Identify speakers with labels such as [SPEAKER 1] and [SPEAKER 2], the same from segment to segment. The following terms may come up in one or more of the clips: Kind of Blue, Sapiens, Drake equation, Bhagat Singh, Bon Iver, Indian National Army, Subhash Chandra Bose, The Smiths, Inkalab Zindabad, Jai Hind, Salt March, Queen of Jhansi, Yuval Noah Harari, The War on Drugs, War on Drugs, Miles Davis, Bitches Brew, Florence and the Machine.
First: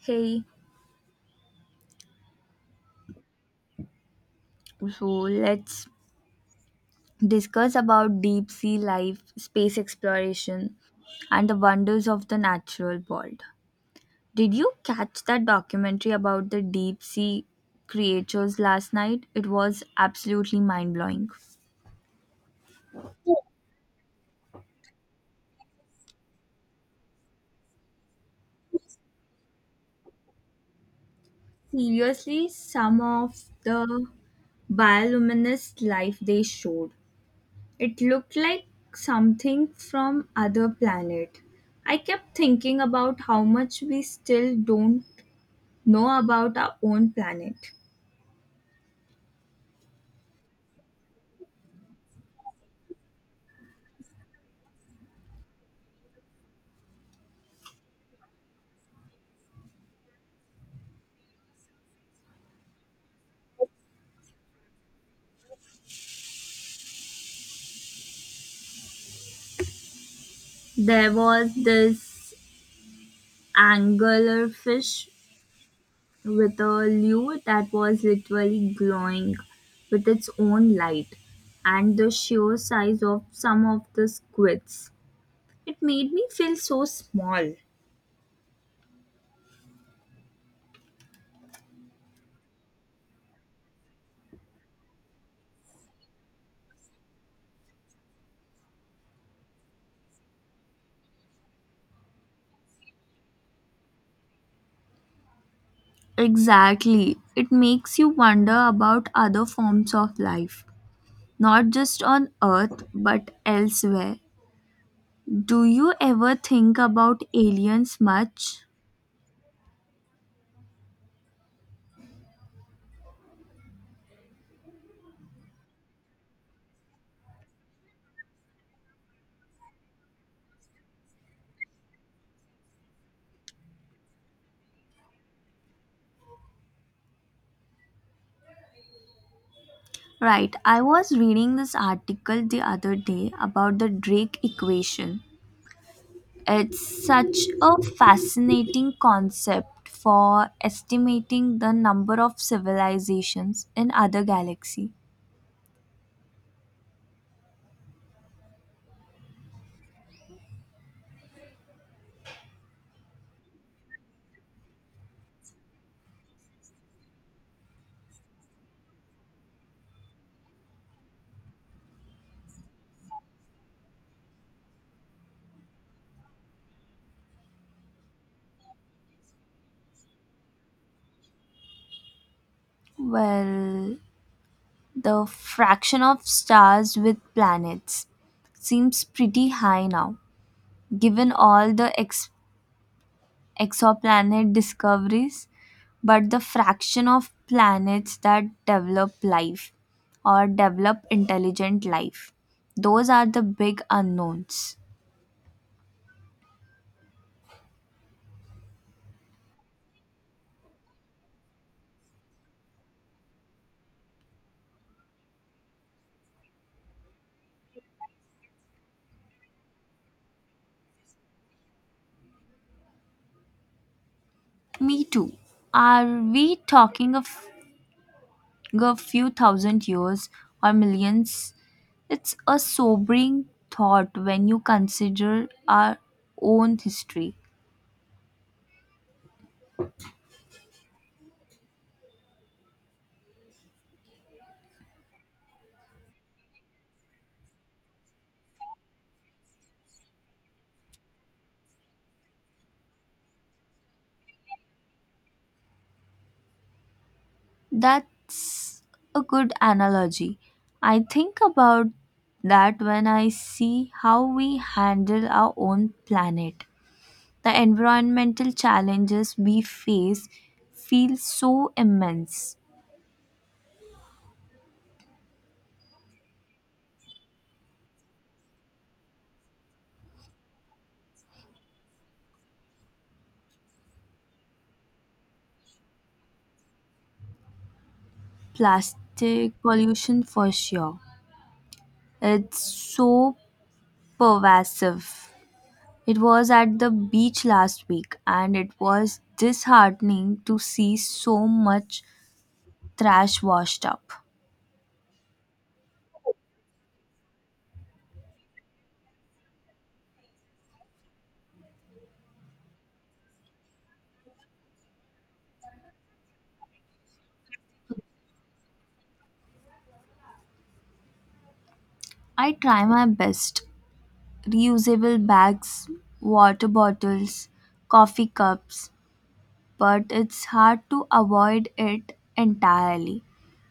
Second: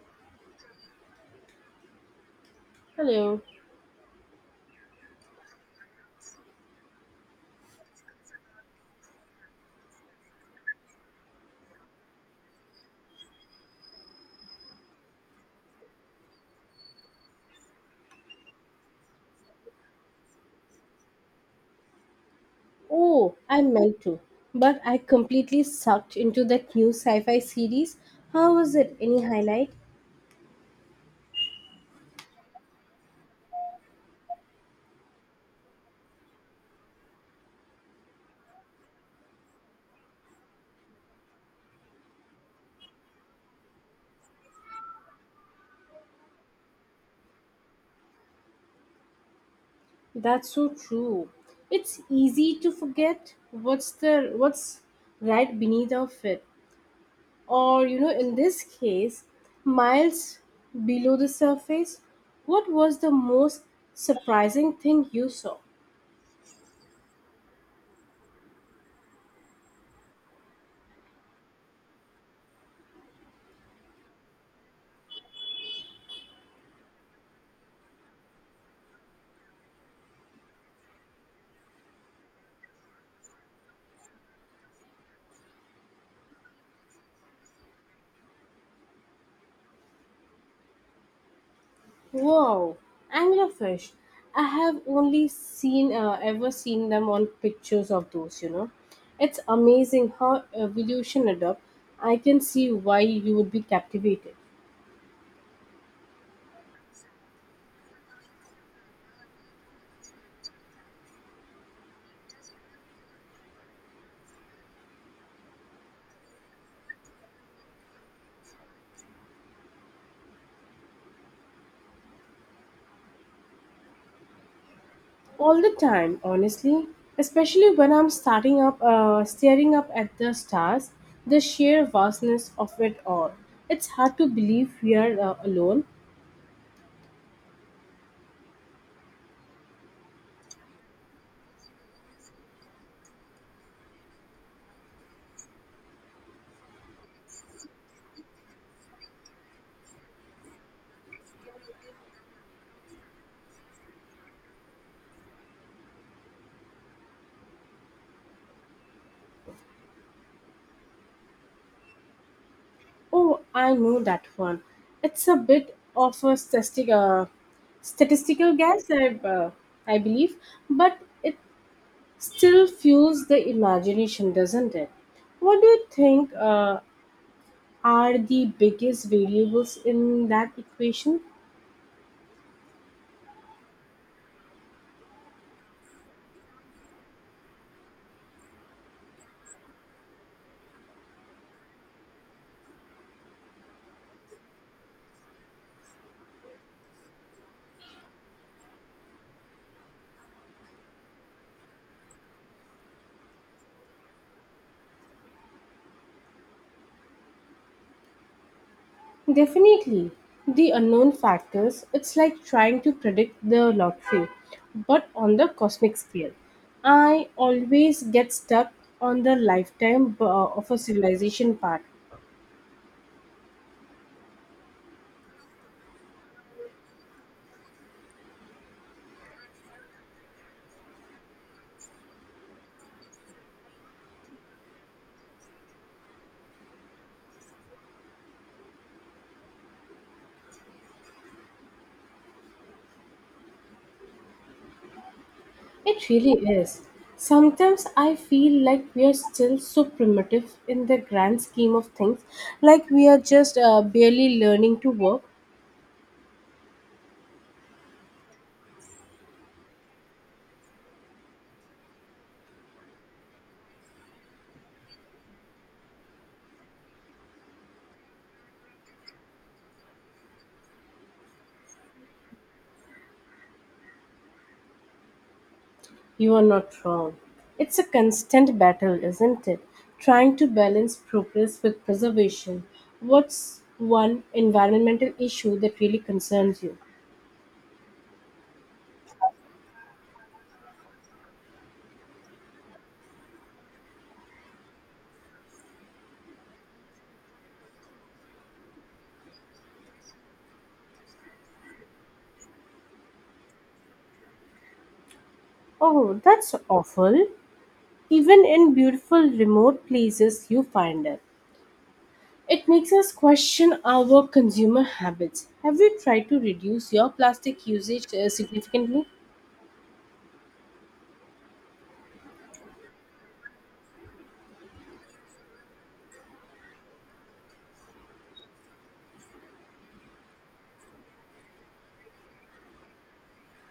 [SPEAKER 1] Hey,
[SPEAKER 2] Hello.
[SPEAKER 1] so let's discuss about deep sea life, space exploration, and the wonders of the natural world. Did you catch that documentary about the deep sea creatures last night? It was absolutely mind blowing.
[SPEAKER 2] Oh, I meant to, but I completely sucked into that new sci-fi series. How was it? Any highlight?
[SPEAKER 1] Seriously, some of the bioluminescent life they showed, it looked like something from other planet. I kept thinking about how much we still don't know about our own planet.
[SPEAKER 2] That's so true. It's easy to forget what's right beneath of it. Or in this case, miles below the surface, what was the most surprising thing you saw?
[SPEAKER 1] There was this anglerfish with a lure that was literally glowing with its own light, and the sheer size of some of the squids. It made me feel so small.
[SPEAKER 2] Wow, anglerfish! I have only seen ever seen them on pictures of those. It's amazing how evolution adapt. I can see why you would be captivated
[SPEAKER 1] Exactly. It makes you wonder about other forms of life, not just on Earth but elsewhere. Do you ever think about aliens much?
[SPEAKER 2] all the time. Honestly, especially when I'm staring up at the stars, the sheer vastness of it all. It's hard to believe we are alone.
[SPEAKER 1] Right, I was reading this article the other day about the Drake equation. It's such a fascinating concept for estimating the number of civilizations in other galaxies.
[SPEAKER 2] Oh, I know that one. It's a bit of a statistical guess, I, uh, I believe, but it still fuels the imagination, doesn't it? What do you think are the biggest variables in that equation?
[SPEAKER 1] Well, the fraction of stars with planets seems pretty high now, given all the ex. Exoplanet discoveries, but the fraction of planets that develop life or develop intelligent life. Those are the big unknowns.
[SPEAKER 2] Definitely, the unknown factors. It's like trying to predict the lottery, but on the cosmic scale. I always get stuck on the lifetime of a civilization part.
[SPEAKER 1] Me too. Are we talking of a few thousand years or millions? It's a sobering thought when you consider our own history.
[SPEAKER 2] It really is. Sometimes I feel like we are still so primitive in the grand scheme of things, like we are just barely learning to work.
[SPEAKER 1] That's a good analogy. I think about that when I see how we handle our own planet. The environmental challenges we face feel so immense.
[SPEAKER 2] You are not wrong. It's a constant battle, isn't it? Trying to balance progress with preservation. What's one environmental issue that really concerns you?
[SPEAKER 1] Plastic pollution, for sure. It's so pervasive. It was at the beach last week, and it was disheartening to see so much trash washed up.
[SPEAKER 2] Oh, that's awful. Even in beautiful remote places, you find it. It makes us question our consumer habits. Have you tried to reduce your plastic usage significantly?
[SPEAKER 1] I try my best reusable bags, water bottles, coffee cups, but it's hard to avoid it entirely.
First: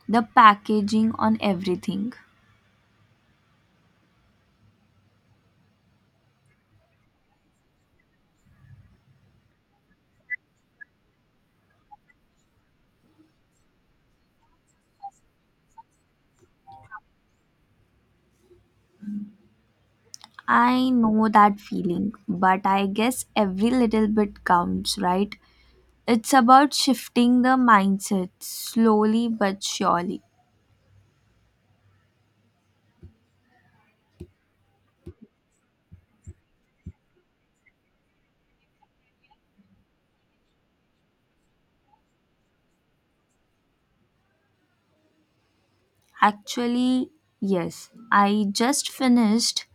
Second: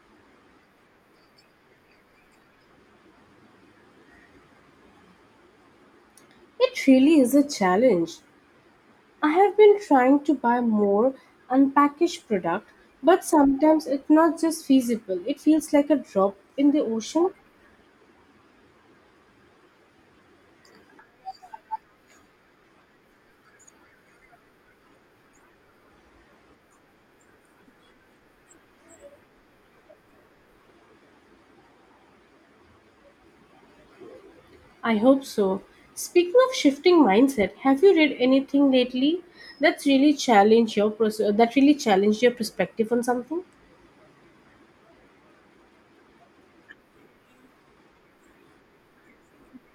[SPEAKER 1] The packaging on everything.
[SPEAKER 2] It really is a challenge. I have been trying to buy more unpackaged product, but sometimes it's not just feasible. It feels like a drop in the ocean.
[SPEAKER 1] I know that feeling, but I guess every little bit counts, right? It's about shifting the mindset slowly but surely.
[SPEAKER 2] I hope so. Speaking of shifting mindset, have you read anything lately that's really challenged your perspective on something?
[SPEAKER 1] Actually, yes, I just finished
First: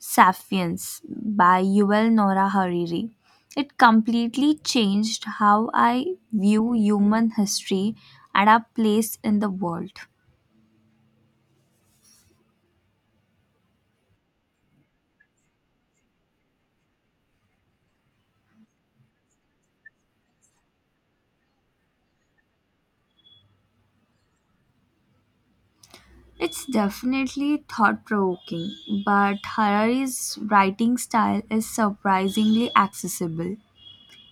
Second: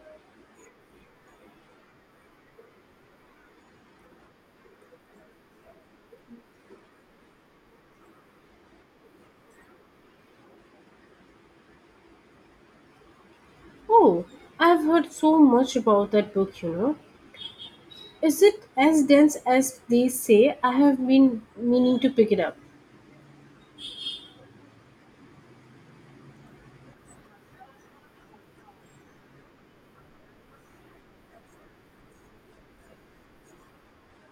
[SPEAKER 1] Sapiens by Yuval Noah Hariri. It completely changed how I view human history and our place in the world.
[SPEAKER 2] Oh, I've heard so much about that book. Is it as dense as they say? I have been meaning to pick it up.
[SPEAKER 1] It's definitely thought provoking, but Harari's writing style is surprisingly accessible.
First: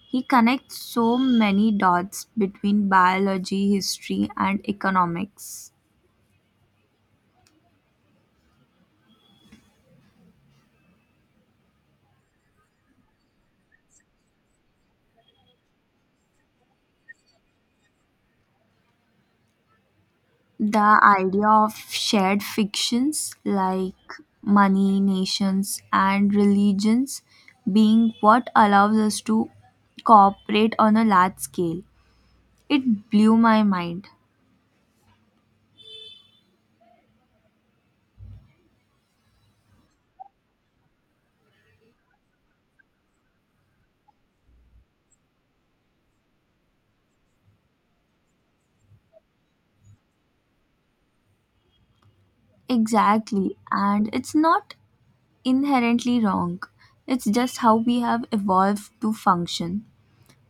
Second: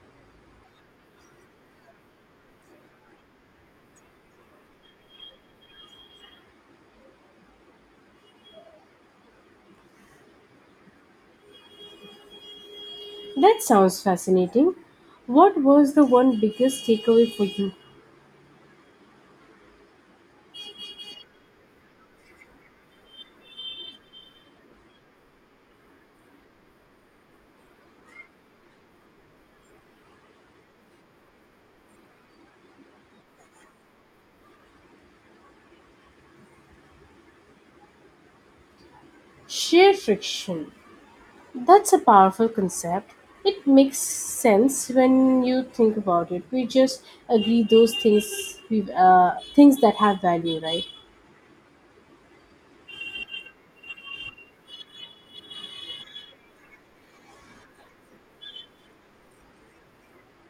[SPEAKER 1] He connects so many dots between biology, history, and economics.
[SPEAKER 2] That sounds fascinating. What was the one biggest takeaway for you?
[SPEAKER 1] The idea of shared fictions like money, nations, and religions being what allows us to cooperate on a large scale. It blew my mind.
[SPEAKER 2] Shear friction. That's a powerful concept. It makes sense when you think about it. We just agree those things that have value, right?
[SPEAKER 1] Exactly, and it's not inherently wrong. It's just how we have evolved to function.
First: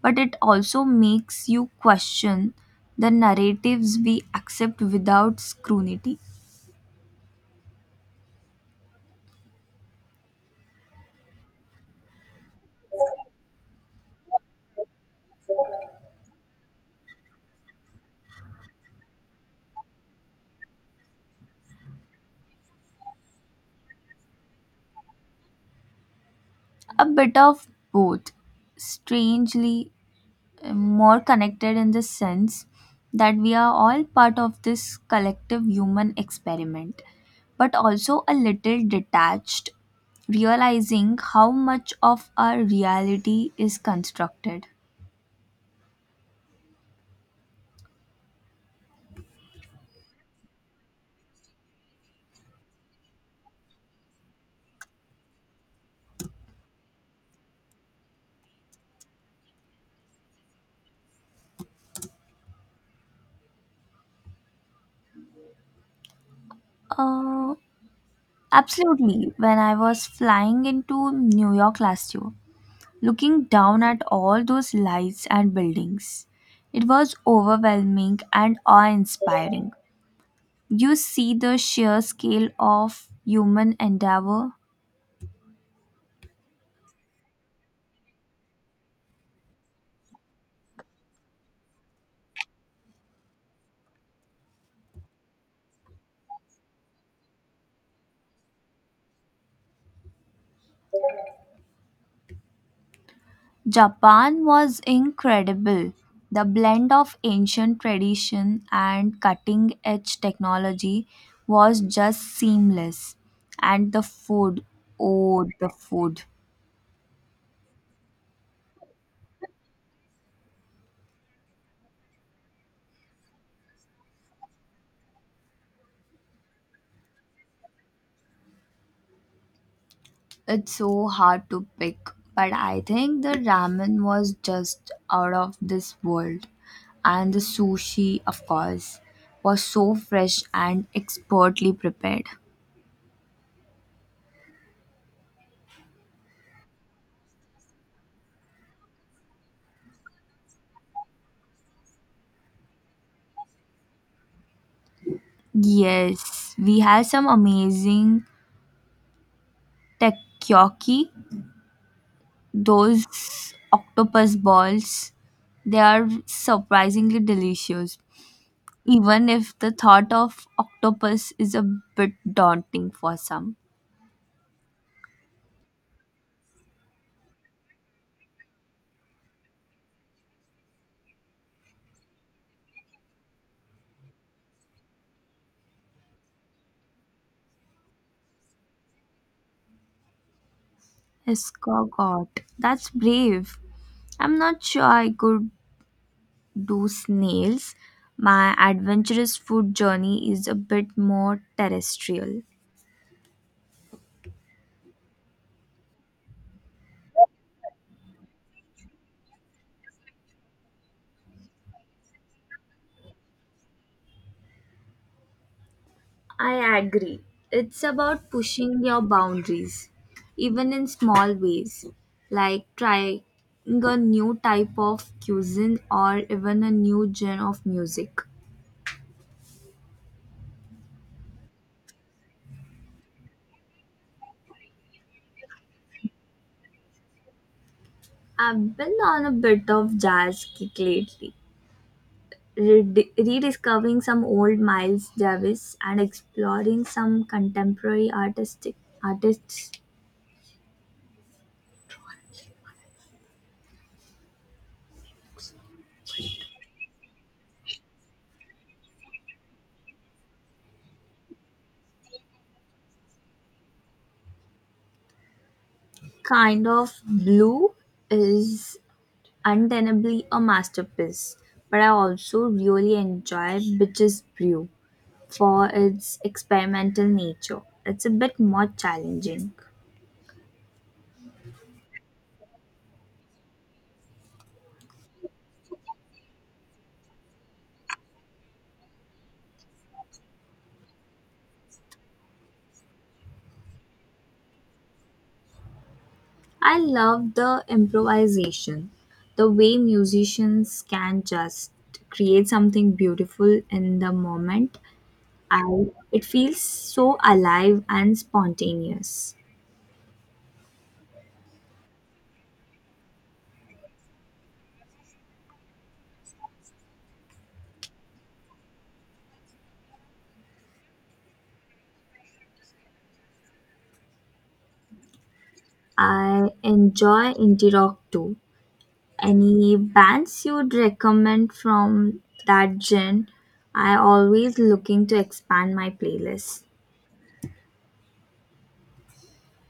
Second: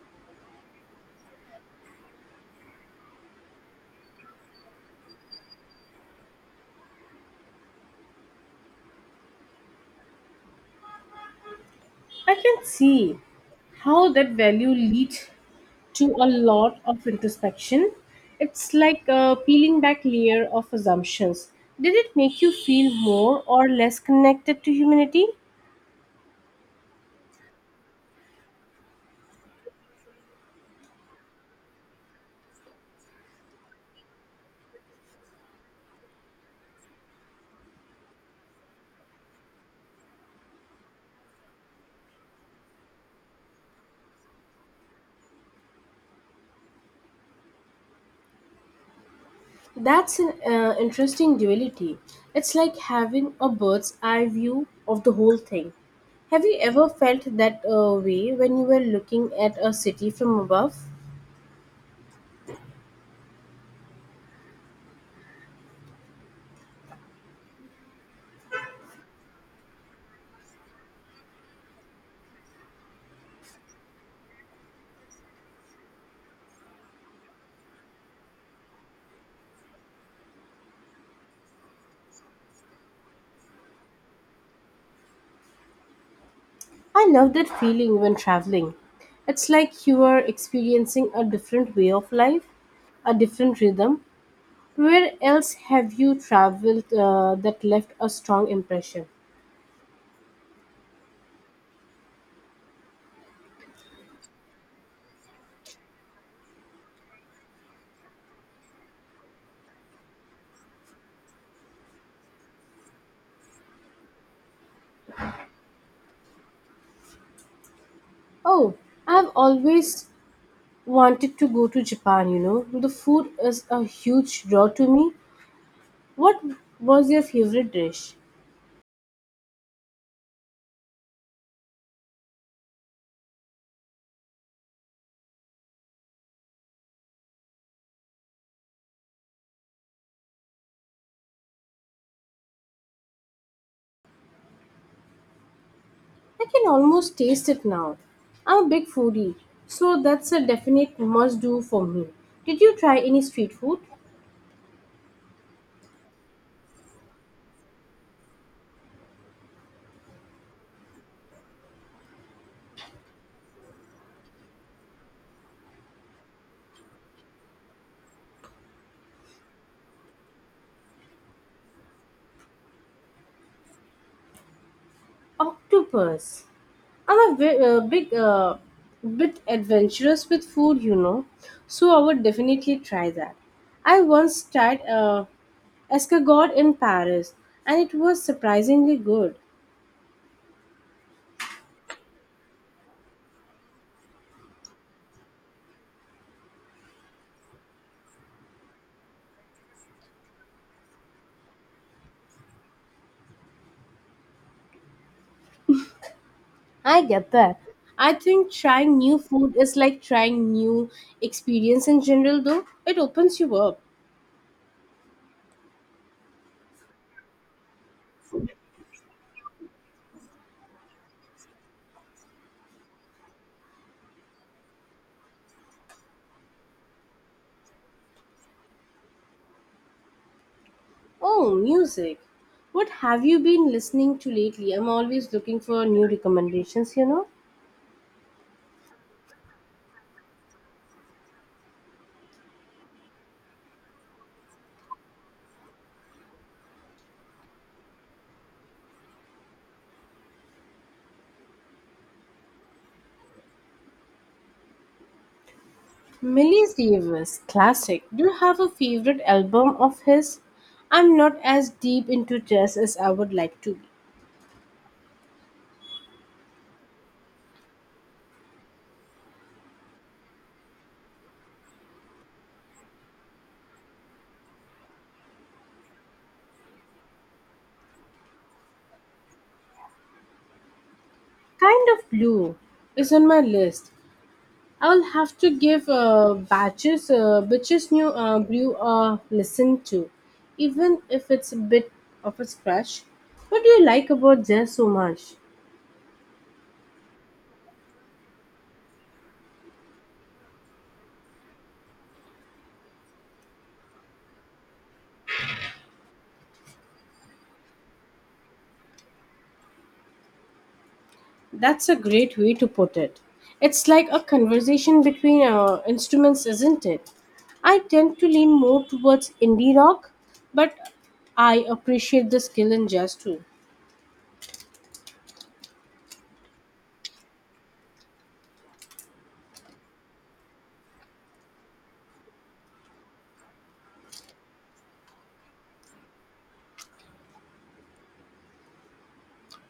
[SPEAKER 1] But it also makes you question the narratives we accept without scrutiny.
[SPEAKER 2] I can see how that value leads to a lot of introspection. It's like a peeling back layer of assumptions. Did it make you feel more or less connected to humanity?
[SPEAKER 1] A bit of both, strangely. More connected in the sense that we are all part of this collective human experiment, but also a little detached, realizing how much of our reality is constructed.
[SPEAKER 2] That's an interesting duality. It's like having a bird's eye view of the whole thing. Have you ever felt that way when you were looking at a city from above?
[SPEAKER 1] Uh, Absolutely. When I was flying into New York last year, looking down at all those lights and buildings, it was overwhelming and awe inspiring. You see the sheer scale of human endeavor.
[SPEAKER 2] I love that feeling when traveling. It's like you are experiencing a different way of life, a different rhythm. Where else have you traveled that left a strong impression?
[SPEAKER 1] Japan was incredible. The blend of ancient tradition and cutting edge technology was just seamless. And the food, oh, the food.
[SPEAKER 2] Oh, I've always wanted to go to Japan. The food is a huge draw to me. What was your favorite dish?
[SPEAKER 1] It's so hard to pick, but I think the ramen was just out of this world. And the sushi, of course, was so fresh and expertly prepared.
[SPEAKER 2] I can almost taste it now. I'm a big foodie, so that's a definite must do for me. Did you try any street food?
[SPEAKER 1] Yes, we had some amazing takoyaki. Those octopus balls, they are surprisingly delicious, even if the thought of octopus is a bit daunting for some.
[SPEAKER 2] Octopus. I'm a bit adventurous with food, so I would definitely try that. I once tried escargot in Paris, and it was surprisingly good.
[SPEAKER 1] Escargot. That's brave. I'm not sure I could do snails. My adventurous food journey is a bit more terrestrial.
[SPEAKER 2] I get that. I think trying new food is like trying new experience in general, though. It opens you up.
[SPEAKER 1] I agree. It's about pushing your boundaries, even in small ways, like trying a new type of cuisine or even a new genre of music.
[SPEAKER 2] Oh, music. What have you been listening to lately? I'm always looking for new recommendations.
[SPEAKER 1] I've been on a bit of jazz kick lately, rediscovering some old Miles Davis and exploring some contemporary artistic artists.
[SPEAKER 2] Millie Davis classic. Do you have a favorite album of his? I'm not as deep into jazz as I would like to be.
[SPEAKER 1] Kind of Blue is untenably a masterpiece, but I also really enjoy Bitches Brew for its experimental nature. It's a bit more challenging.
[SPEAKER 2] Kind of Blue is on my list. I will have to give Bitches New Brew a listen to, even if it's a bit of a scratch. What do you like about jazz so much?
[SPEAKER 1] I love the improvisation, the way musicians can just create something beautiful in the moment. I It feels so alive and spontaneous.
[SPEAKER 2] That's a great way to put it. It's like a conversation between instruments, isn't it? I tend to lean more towards indie rock, but I appreciate the skill in jazz too.
[SPEAKER 1] I enjoy indie rock too. Any bands you'd recommend from that gen? I always looking to expand my playlist.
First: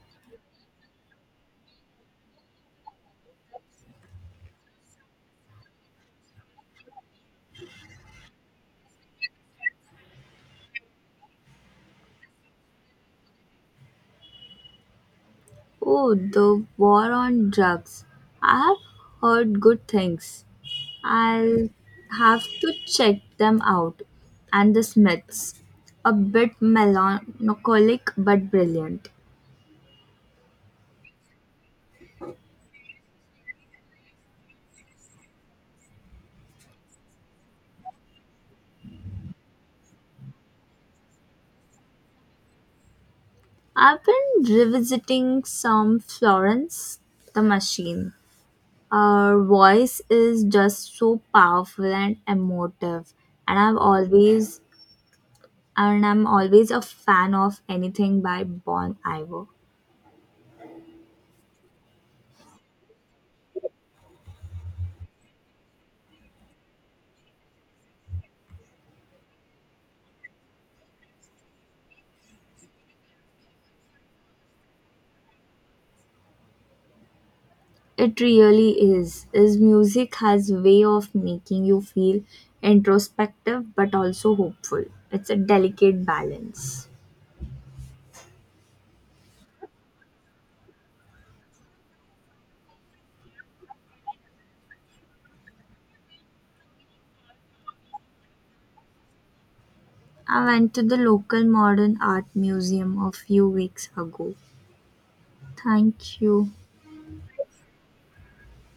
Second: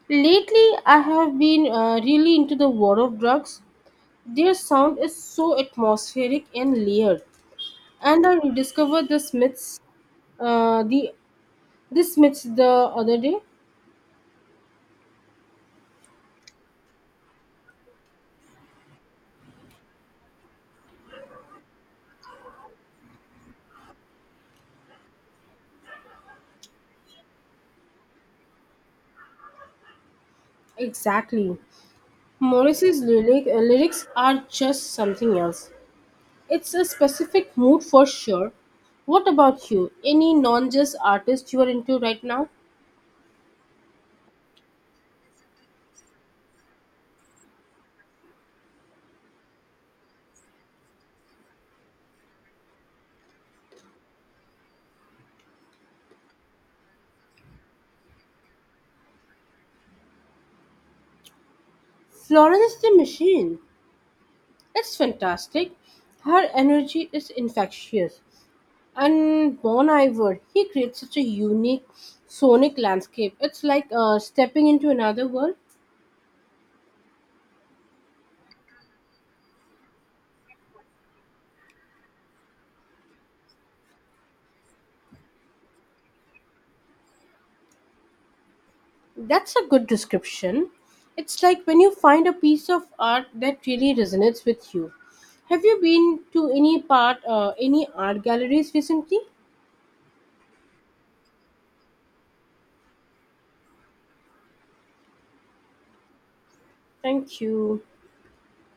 [SPEAKER 2] Lately, I have been really into the War of Drugs. Their sound is so atmospheric and layered. And I rediscovered the uh, the Smiths the other day.
[SPEAKER 1] Oh, the war on drugs. I have heard good things. I'll have to check them out. And the Smiths. A bit melancholic but brilliant.
[SPEAKER 2] Exactly, Morris's lyrics are just something else. It's a specific mood for sure. What about you? Any non jazz artist you are into right now?
[SPEAKER 1] I've been revisiting some Florence the Machine. Her voice is just so powerful and emotive, and I'm always a fan of anything by Bon Iver.
[SPEAKER 2] Florence the Machine. It's fantastic. Her energy is infectious. And Bon Iver, he creates such a unique sonic landscape. It's like stepping into another world.
[SPEAKER 1] It really is. His music has way of making you feel introspective but also hopeful. It's a delicate balance.
[SPEAKER 2] That's a good description. It's like when you find a piece of art that really resonates with you. Have you been to any art galleries recently?
[SPEAKER 1] I went to the local modern art museum a few weeks ago. Thank you.
[SPEAKER 2] Thank you.